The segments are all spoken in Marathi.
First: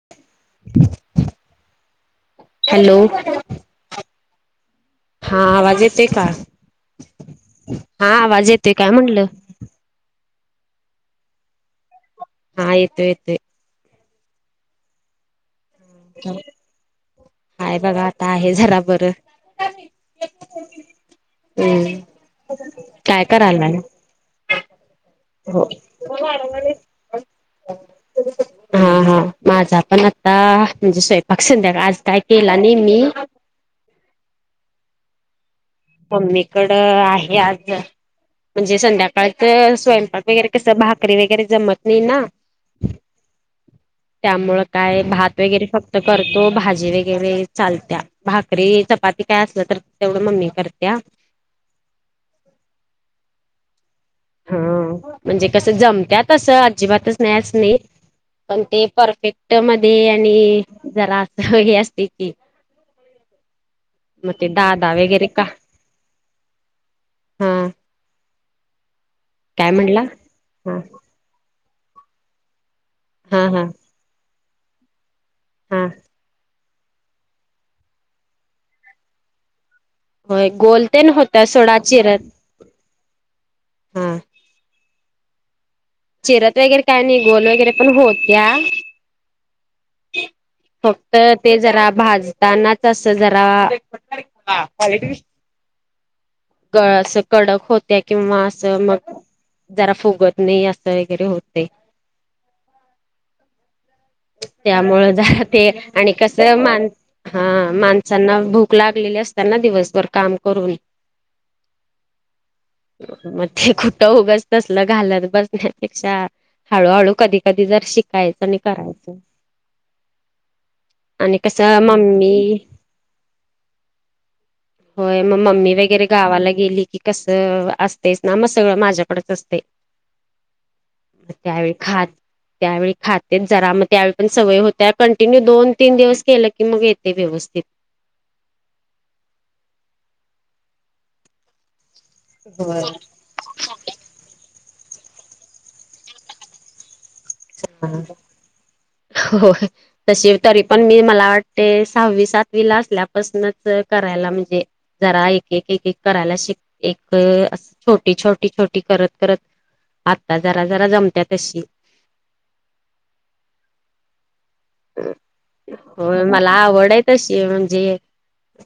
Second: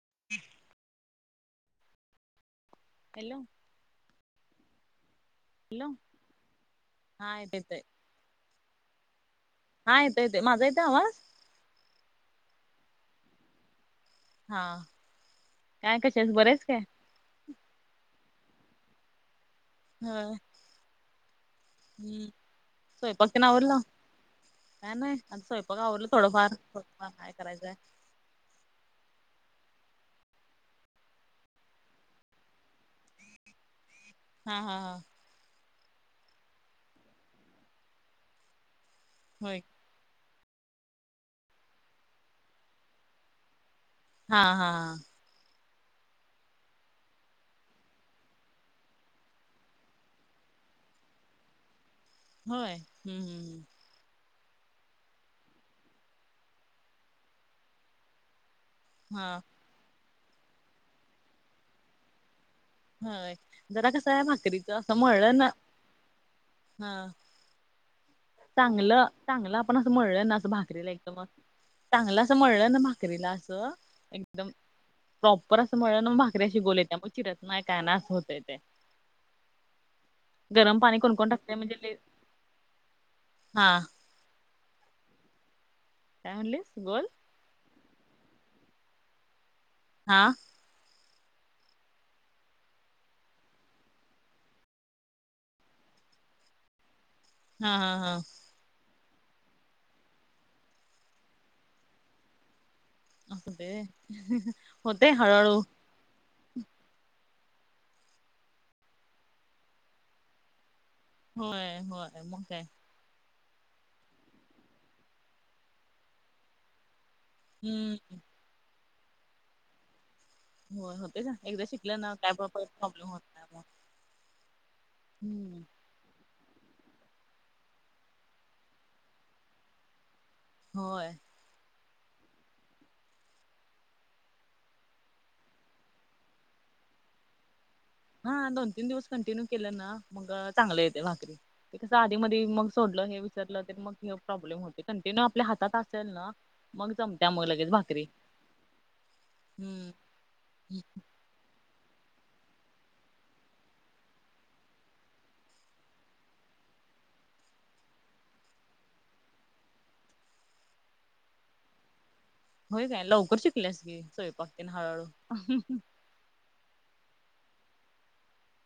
[inaudible] हॅलो हा आवाज हॅलो येतेय का हा येत येतय हा आवाज येतेय काय म्हटलं हा येतोय येतोय माझा येतोय आवाज हा येतोय येतोय. हा काय कशी आहेस बरी आहेस काय? हाय बघा आता आहे जरा बरं हा हम्म काय स्वयंपाक तेन करायलाय आवरला काय नाही आता हो स्वयंपाक आवरलं थोडंफार थोडंफार नाही करायचंय [inaudible] हो हो माझा पण आता म्हणजे स्वयंपाक संध्याकाळ आज काय केला नाही मी हा हा हा मम्मीकडं आहे आज म्हणजे होय संध्याकाळच स्वयंपाक वगैरे कसं भाकरी वगैरे जमत नाही ना हा त्यामुंळ हा काय भात वगैरे फक्त करतो भाजी वगैरे चालत्या भाकरी चपाती काय असलं तर तेवढं मम्मी कर त्या होय हम्म हम् हम् हा म्हणजे कसं जमत्या तसं अजिबातच नाही असं नाही पण ते हा परफेक्ट मध्ये आणि जरा अस हे असते की हा होय जरा कसं आहे मग ते भाकरीचं दादा असं मळल वगैरे का ना हा हा चांगलं चांगलं काय आपण असं म्हणला मळलं ना असं हा भाकरीला एकदम चांगलं असं मळलं ना भाक करीला हा हा असं एकदम प्रॉपर असं हा मळल ना भाकऱी अशी गोल येत्या चिरत नाही काय नाही असं होतय ते होय गरम गोल पाणी तेन कोणकोण होत्या टाकतय म्हणजे सोडा लई चिरत हा हा काय चिरत म्हणलीस वगैरे काय नाही गोल वगैरे पण होत्या हा फक्त ते जरा भाजताना तसं जरा [inaudible] हा कडक हा होत्या हा किंवा असं मग जरा फुगत नाही असं वगैरे होते. असुदे त्यामुळं होतंय जरा हळूहळू. ते आणि कस मान हा माणसांना भूक लागलेली असताना दिवसभर काम करून. होय होय मग काय. मग ते कुठं उगच तसलं घालत बसण्यापेक्षा हळूहळू कधी कधीतर हम्म शिकायचं आणि करायचं. हो होतेच आणि एकदा कसं शिकलं ना काय बा मम्मी प्रॉब्लेम होत नाही मग. होय म हम्म मम्मी वगैरे गावाला गेली की कसं असतेच ना मग सगळं माझ्याकडेच असतय होय! त्यावेळी खात त्यावेळी खातेच जरा मगं त्यावेळी पण सवय होत्या कंटिन्यू दोन तीन दिवस केलं की मग येतय व्यवस्थित. हा दोन तीन दिवस कंटिन्यू केले ना मग चांगले येते भाकरी. ते कस आधी मधी मग होय सोडलं हे विसरलं तर मग ह्यो प्रॉब्लेम होतोय कंटिन्यू आपल्या हातात असेल ना मग जम हो हम्म तशी तरी पण मी मला वाट ते सहावी सातवीला असल्यापासूनच करायला म्हणजे जरा एक एक एक एक करायला शिक एक छोटी छोटी छोटी करत करत आता जरा जरा जमत्या तशी होय काय लवकर शिकल्यास की स्वयंपाक तेन हळूहळू. व्हय, मला आवड आहे तशी म्हणजे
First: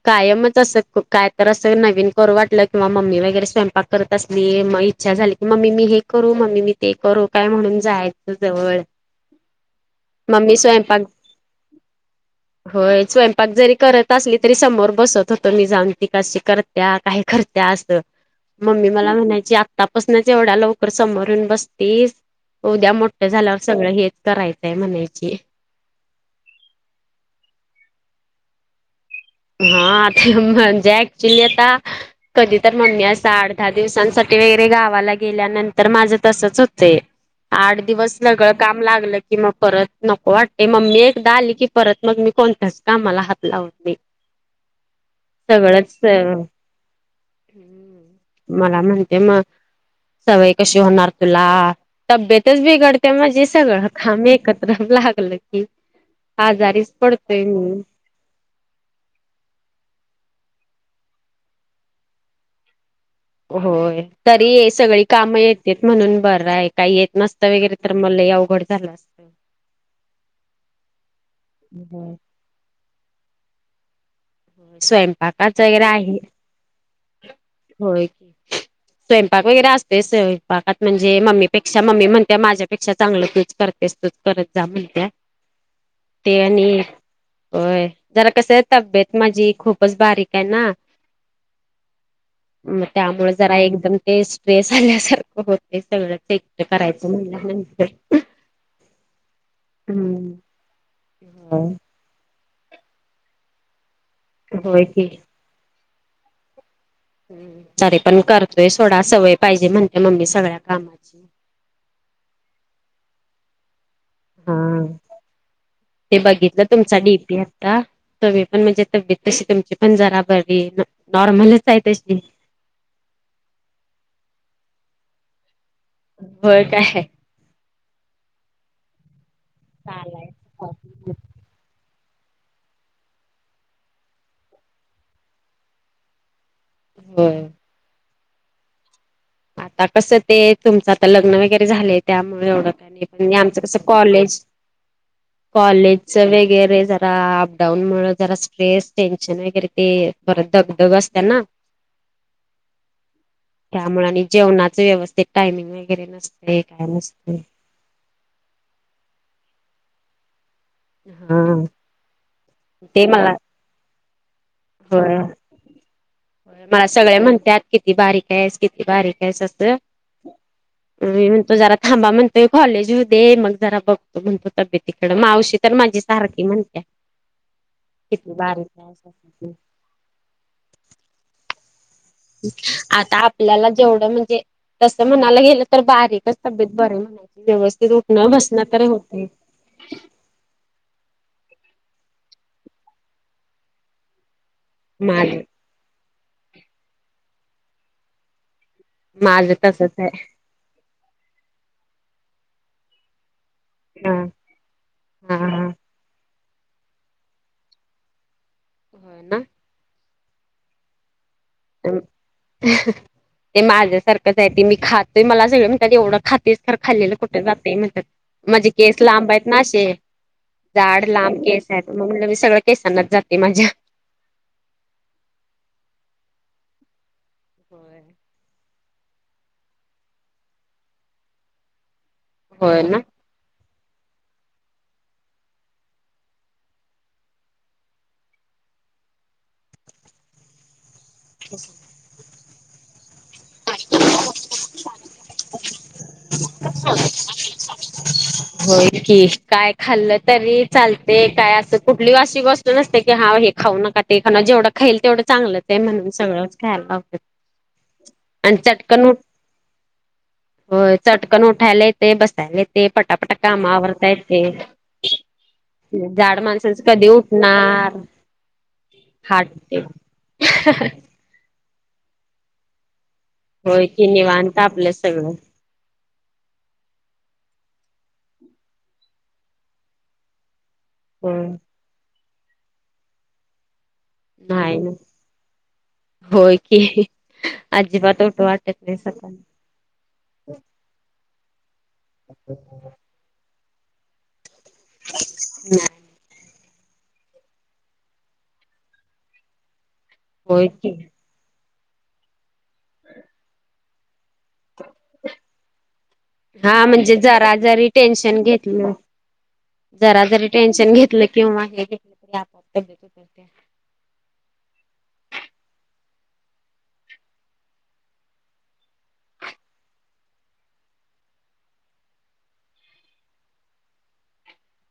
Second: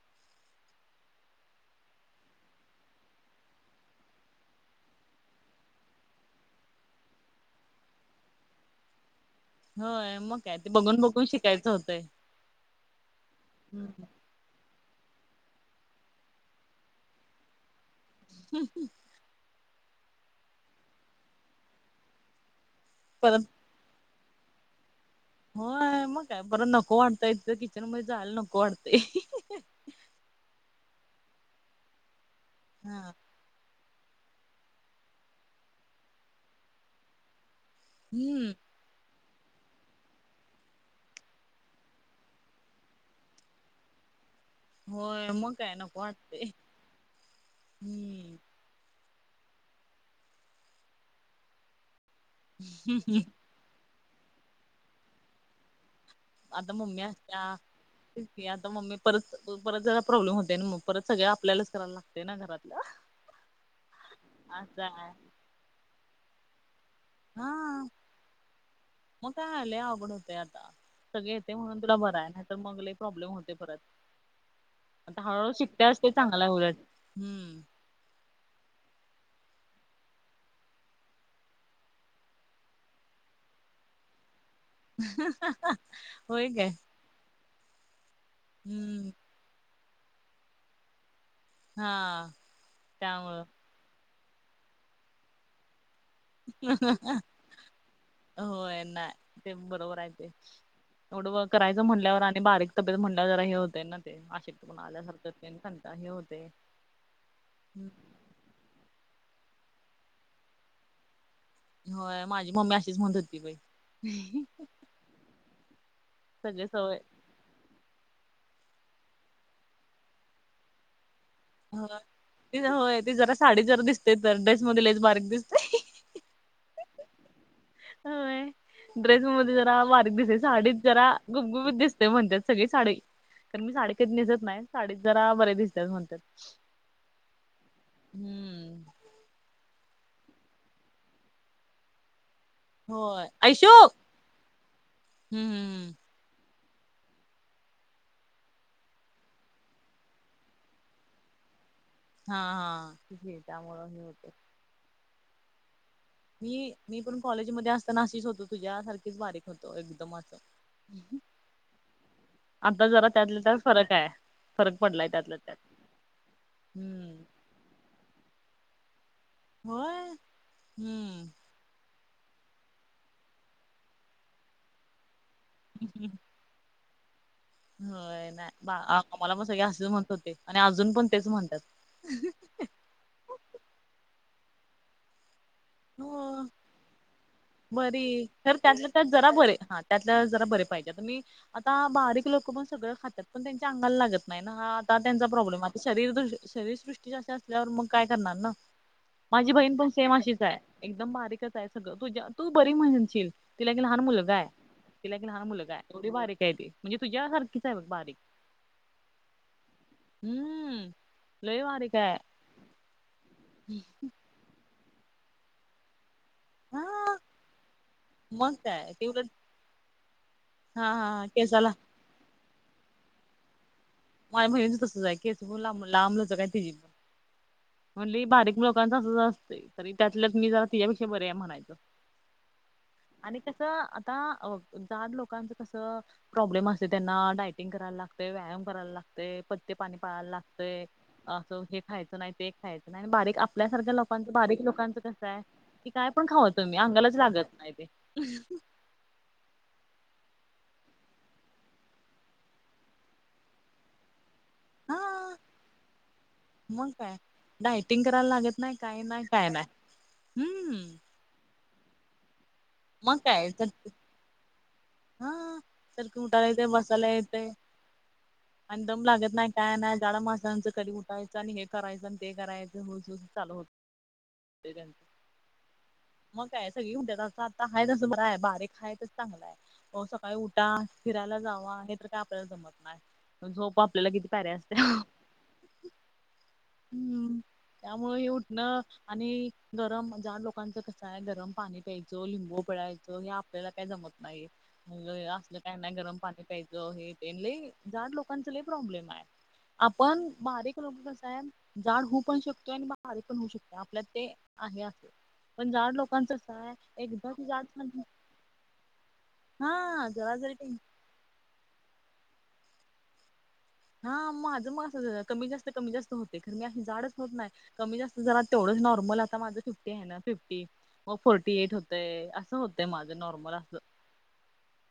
कायमच असं काय तर असं नवीन करू वाटलं किंवा मम्मी वगैरे स्वयंपाक करत असली माई इच्छा झाली की मम्मी मी हे करू मम्मी मी ते करू काय म्हणून जायचं जवळ हो मग मम्मी काय ते बघू स्वयंपाक होय स्वयंपाक जरी हम्म करत असलीत तरी समोर बसत होतो मी जाऊन ती कशी करत्या काय करत्या असं. मम्मी मला म्हणायची आतापासूनच एवढ्या लवकर समोरू येऊन बसतीस उद्या मोठ परत झाल्यावर सगळं हेच करायचंय म्हणायची. होय मग काय बरं नको वाटतय तिथं किचन मध्ये जायला नको वाटतय. हा ते म्हणजे ऍक्च्युली आता कधी तर हा मम्मी अस साड दहा दिवसांसाठी वगैरे गावाला गेल्यानंतर माझं तसच होते आठ दिवस सगळं हम्म काम लागलं की मग परत नको वाटते मम्मी एकदा आली की परत मग मी कोणत्याच कामाला हात लावत नाही. हो मग काय नको सगळंच वाटते हम्म. हम्म. मला म्हणत्या म सवय कशी होणार तुला. तब्येतच बिघडत्या माझी सगळं काम एकत्र लागलं की आता आजारीच मम्मी असत्या पडतोय मी तेच की आता मम्मी परत परत जरा प्रॉब्लेम होते मग परत सगळे आपल्यालाच कराय लाग ते ना घरातलं होय तरी हे असं सगळी आहे कामं येतेत म्हणून बरं हाय काय येत नसत हा वगैरे तर म लय अवघड झालं असत. मग काय लय अवघड होतंय आता सगळे येते म्हणून तुला बरं हाय नाही तर मग लय प्रॉब्लेम होते परत. आता हळूहळू स्वयंपाकाच वगैरे शिकत्यास ते आहे चांगलं हाय उलटं हम्म. होय की. स्वयंपाक वगैरे असतय ते स्वयंपाकात म्हणजे मम्मीपेक्षा, मम्मी म्हणतीया माझ्यापेक्षा चागलं तूच करत करत जा म्हणत्या ते होय आणि. काय होय, जरा कसं हाय हम्म तब्येत माझी खूपच बारीक आहे ना. हा. म त्यामुळे त्यामुळं जरा एकदम ते स्ट्रेस आल्यासारखं होतय सगळं. ते करायचं म्हणल्यात म्हण. होय ना, ते बरोबर आहे ते, हम्म. एवढं वर्क करायचं म्हणल्यावर आणि बारीक तब्येत म्हणल्यावर जरा हे होत ना ते, होय अशक्तपणा की आल्यासारखं तेन संगा हे होतय हम्, तरीपण करतोय सोडा सवय पाहिजे म्हणते मम्मी सगळ्या कामाची. होय, माझी मम्मी अशीच म्हणत होती बाई. हा, ते बघितलं सगळे सवय तुमचा डीपी. तम्ही पण म्हणजे तब्येत तशी, तुमची पण जरा बरी, नॉर्मलच. आहे ह, तशी. ते होय, ती जरा साडीत जरा दिसतय तर, ड्रेस मध्ये लईच बारीक दिसतय. हो काय. होय, ड्रेस मध्ये जरा बारीक दिसते, साडीत जरा गुबगुबीत दिस तय, म्हणत्यात सगळी साडी, कारण मी साडी कधी नेसत नाय, साडी जरा बरे दिसतीया म्हणत्यात. होय हम्म. आता कस ते, तुमचं आता लग्न वगैरे झालंय त्यामुळे एवढ होय आणि आमचं ऐशू कसं कॉलेज, हम्म कॉलेज वगैरे जरा, अप डाऊन मुळ जरा स्ट्रेस टेन्शन हाय खरं ते, परत धगधग असते ना. [unintelligible] हा, हा तेच की, त्यामुळ हे होतंय कुणाचं व्यवस्थित टाईमिंग वगैरे नसतं मी मी पण कॉलेजमध्ये असताना अशीच होतो तुझ्यासारखीच बारीक होतो एकदम असं. हा आता ते जरा मला त्यातल्या त्यात फरक हाय होय मला सगळे हम्म म्हणत्यात किती बारीक आहेस किती बारीक आहे. होय मी हम्म. म्हणतो जरा. थांबा म्हणतोय कॉलेज होऊ दे मग जरा बघतो तुमचं तब्येतीकडे मावशी. तर माझी सारखी म्हणत्या. होय किती नाही बारीक बा आहेस असं. मला पण सगळे असेच म्हणत होते आणि अजून पण तेच म्हणत्यात. आता आपल्याला जेवढं म्हणजे तस म्हणायला गेलं तर बारीकच हो तब्येत बर म्हणाय बरी तर त्यातल्या त्यात जरा बरी हा त्यातल्या त्यात जरा बरी पाहिजे तर मी आता बारीक लोकं पण सगळं खात्यात पण त्यांच्या अंगाला लागत नाही ना हा त्यांचा माझ प्रॉब्लेम आता शरीरदृ शरीरसृष्टीेच अशी असल्यावर मग काय करणार ना माझ माझी बहीण पण तसच आहे सेम अशीच हाय एकदम बारीकच हाय सगळं तुझ्या तू बरी म्हनशील तिला एक लहान हा मुलगाय तिला एक हा लहान हा मुलगाय एवढी बारीकाय ती म्हणजे तुझ्या सारखीच आहे बगं बारीक हम्म हम् लय बारीकाय ते माझ्यासारखंचाय ते मी खातोय मला सगळी म्हणत्यात एवढं खात तीस तरं खाल्लेलं हा कुठं जातय म्हणत्यात मग माझे काय केस ते उलट लांब आहेत ना अशे हा जाड हा लांब केस केसाला हायत मग म्हणलं मी सगळ केसांनाच जातंय माझ्या माया भहिनीच बी तसंच हाय केसं लांब लचक हायत तिजी लय बारीक लोक तसच असतय. तरी त्यातल्या त्यात मी जरा तिच्यापेक्षा बरी हाय म्हणायच. होय ना आणि कस आता अ जाड लोकांच कस प्रॉब्लेम असतय त्यांना. डायटिंग करायला लागतय. व्यायाम करायला लागतय‌ पत्य पाणी पाळायला लागतय. अस हे खायच नाही ते एक खायच नाही. आणि बारीक आपल्यासारख्या लोकांच बारीक लोकांच कस आहे की काय पण खावा तुम्ही, अंगालाच लागत नाही ते. होय कि काय खाल्ल तरी चालतय काय अस कुठली अशी गोष्ट नसत्या कि हा हे खाऊ नका ते खाऊ नका. जेवढ खाईल हा तेवढ चांगल ते. म्हणून सगळंच खायला मग काय लावत्यात. आणि चटकन उ हाय ना होय चाटकन उठायला येतय. बसायला येतय. मग पटापटा काय तर काम आवरता येतय. हा सरकी जाड उठायला येते माणसांच कधी बसायला येते उठणार आणि दम लागत हाट नाही काय ते नाही. जाड माणसांच कधी उठायच आणि हे करायच आणि ते करायच होत होय की निवांत आपल त्यांच सगळ. मग काय सगळी म्हणत्यात अस आता हाय तस बराय. बारीक हाय तस चांगलाय. हो सकाळी उठा फिरायला होय जावा. हे तर काय आपल्याला जमत नाय. झोप आपल्याला किती प्यारी असते. नाही ना [inaudible] की हम्म त्यामुळे अजिबात हे उठू उठण वाटत नाही सकाळी आणि गरम ज्या लोकांच कस काय गरम पाणी प्यायच. लिंबू पिळायच. हे आपल्याला काय जमत नाही. मग आसल काय नाही गरम पाणी प्यायच हे ते लय जाड लोकांच लय प्रॉब्लेम आहे. आपण होय बारीक की लोकांच कसाय जाड होवु पण शकतोय. आणि बारीक पण होवु शकतोय. आपल्यात ते आहे पण जाड लोकांच कसाय एकदा की जाड झा घेतल जरा जरी टेन्शन घेतल की [inaudible] हा माझ म असचय. कमी जास्त कमी जास्त होतय. खर मी अशी जाडच होत नाय. कमी जास्त जरा तेवढंच नॉर्मल आता माझ फिफ्टी आहे ना फिफ्टी. म फोर्टी एट होतय अस होतय माझ नॉर्मल अस.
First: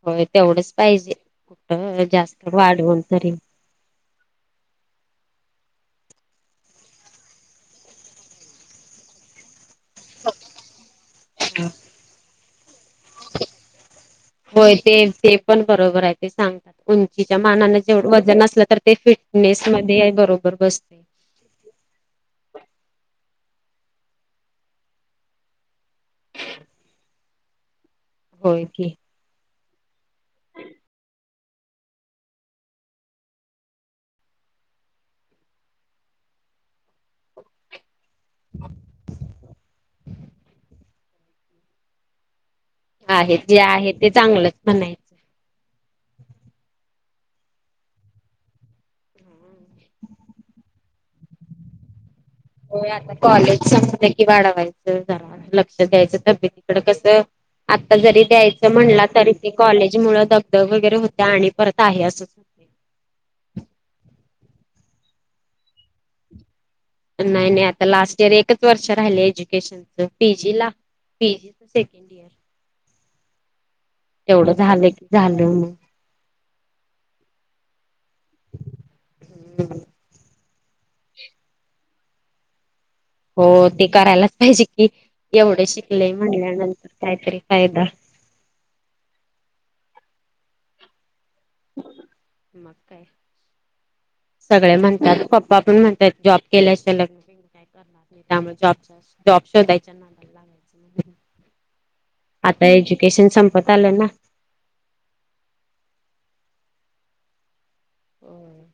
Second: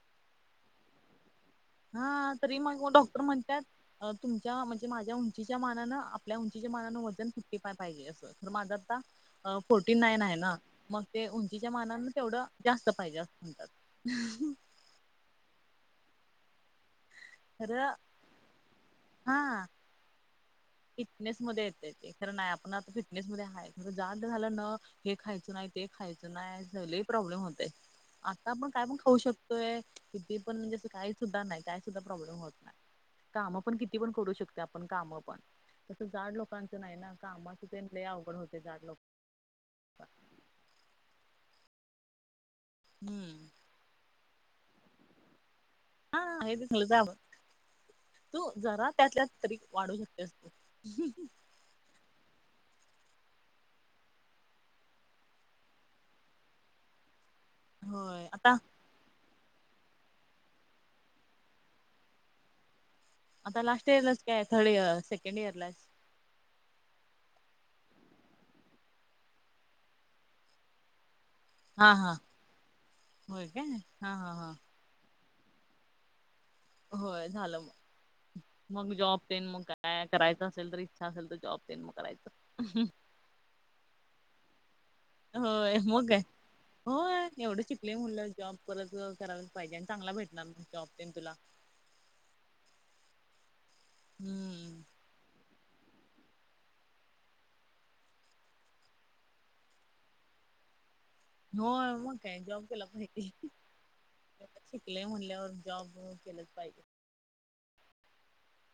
होय तेवढच पाहिजे. कुठं हा जास्त तरी मग हो वाढवून डॉक्टर तरी म्हणत्यात तुमच्या म्हणजे माझ्या उंचीच्या मानानं आपल्या उंचीच्या मानानं वजन फिफ्टी फाय पाहिजे अस. खर माझा आता अ फोर्टी नाईन आहे ना. मग ते उंचीच्या मानान तेवढ जास्त पाहिजे अस म्हणतात. होय ते ते पण बरोबर आहे. ते सांग उंचीच्या मानान खरं जेवढ वजन असल तर ते फिट नेस मध्ये आहे बरोबर बसत. फीटनेस येत ते खर नाही. आपण आ फिटनेस आहे. खर जाड झाल न हे खायच नाही. ते खायच नाही लई प्रॉब्लेम होतय. आता होय आपण काय की पण खाऊ शकतो. व्हय किती पण म्हणजे अस काही सुद्धा नाही. काय सुद्धा प्रॉब्लेम होत नाही. काम पण किती पण करू शकते आपण. काम पण तस जाड लोकांच नाही ना कामाच ते अवघड होते जाड लोक आहे हम्म जे आहे ते चांगलच म्हणायच. हा हे तल जाव तू जरा त्यातल्या तरी वाढू शकत्यास बग. हो आता कॉलेज संपल की वाढवायच. जारा लक्ष द्यायच तब्बेतिकड. कस आता जरी होय आता द्यायच म्हणला तरी ते कॉलेज मुळ दगदग वगैरे होत्या आणि परत आहे असं. आता लास्ट इयर लाच काय थड इयर सेकंड इयर ला आहेस. नाही नाही आता लास्ट इयर एकच वर्ष राहिले एज्युकेशनच पीजी ला पीजी. हा सेकंड हा इयर होय काय. हा हा तेवढं हा झालं की झालं मग. होय झालं मग मग जॉब तेन मग काय. करायच असेल तर इच्छा असेल तर जॉब देन मग करायच. हो ते करायलाच पाहिजे की. एवढे होय मग शिकले आहे म्हणल्यानंतर होय काहीतरी एवढं फायदा शिकलंय म्हनल्यावर. जॉब परत करायला पाहिजे आणि चांगला भेटणार जॉब तेन तुला. मग काय सगळे हम्म म्हणतात प पप्पा पण म्हणत्यात जॉब केल्याशिवाय लग्न बिग्न काय करणार नाही त्यामुळे जॉब जॉब शोधायच्या ना लागायच. होय मग काय जॉब केला पाहिजे. संपत आलं ना शिकले म्हणल्या वर जॉब केलंच पाहिजे. होय.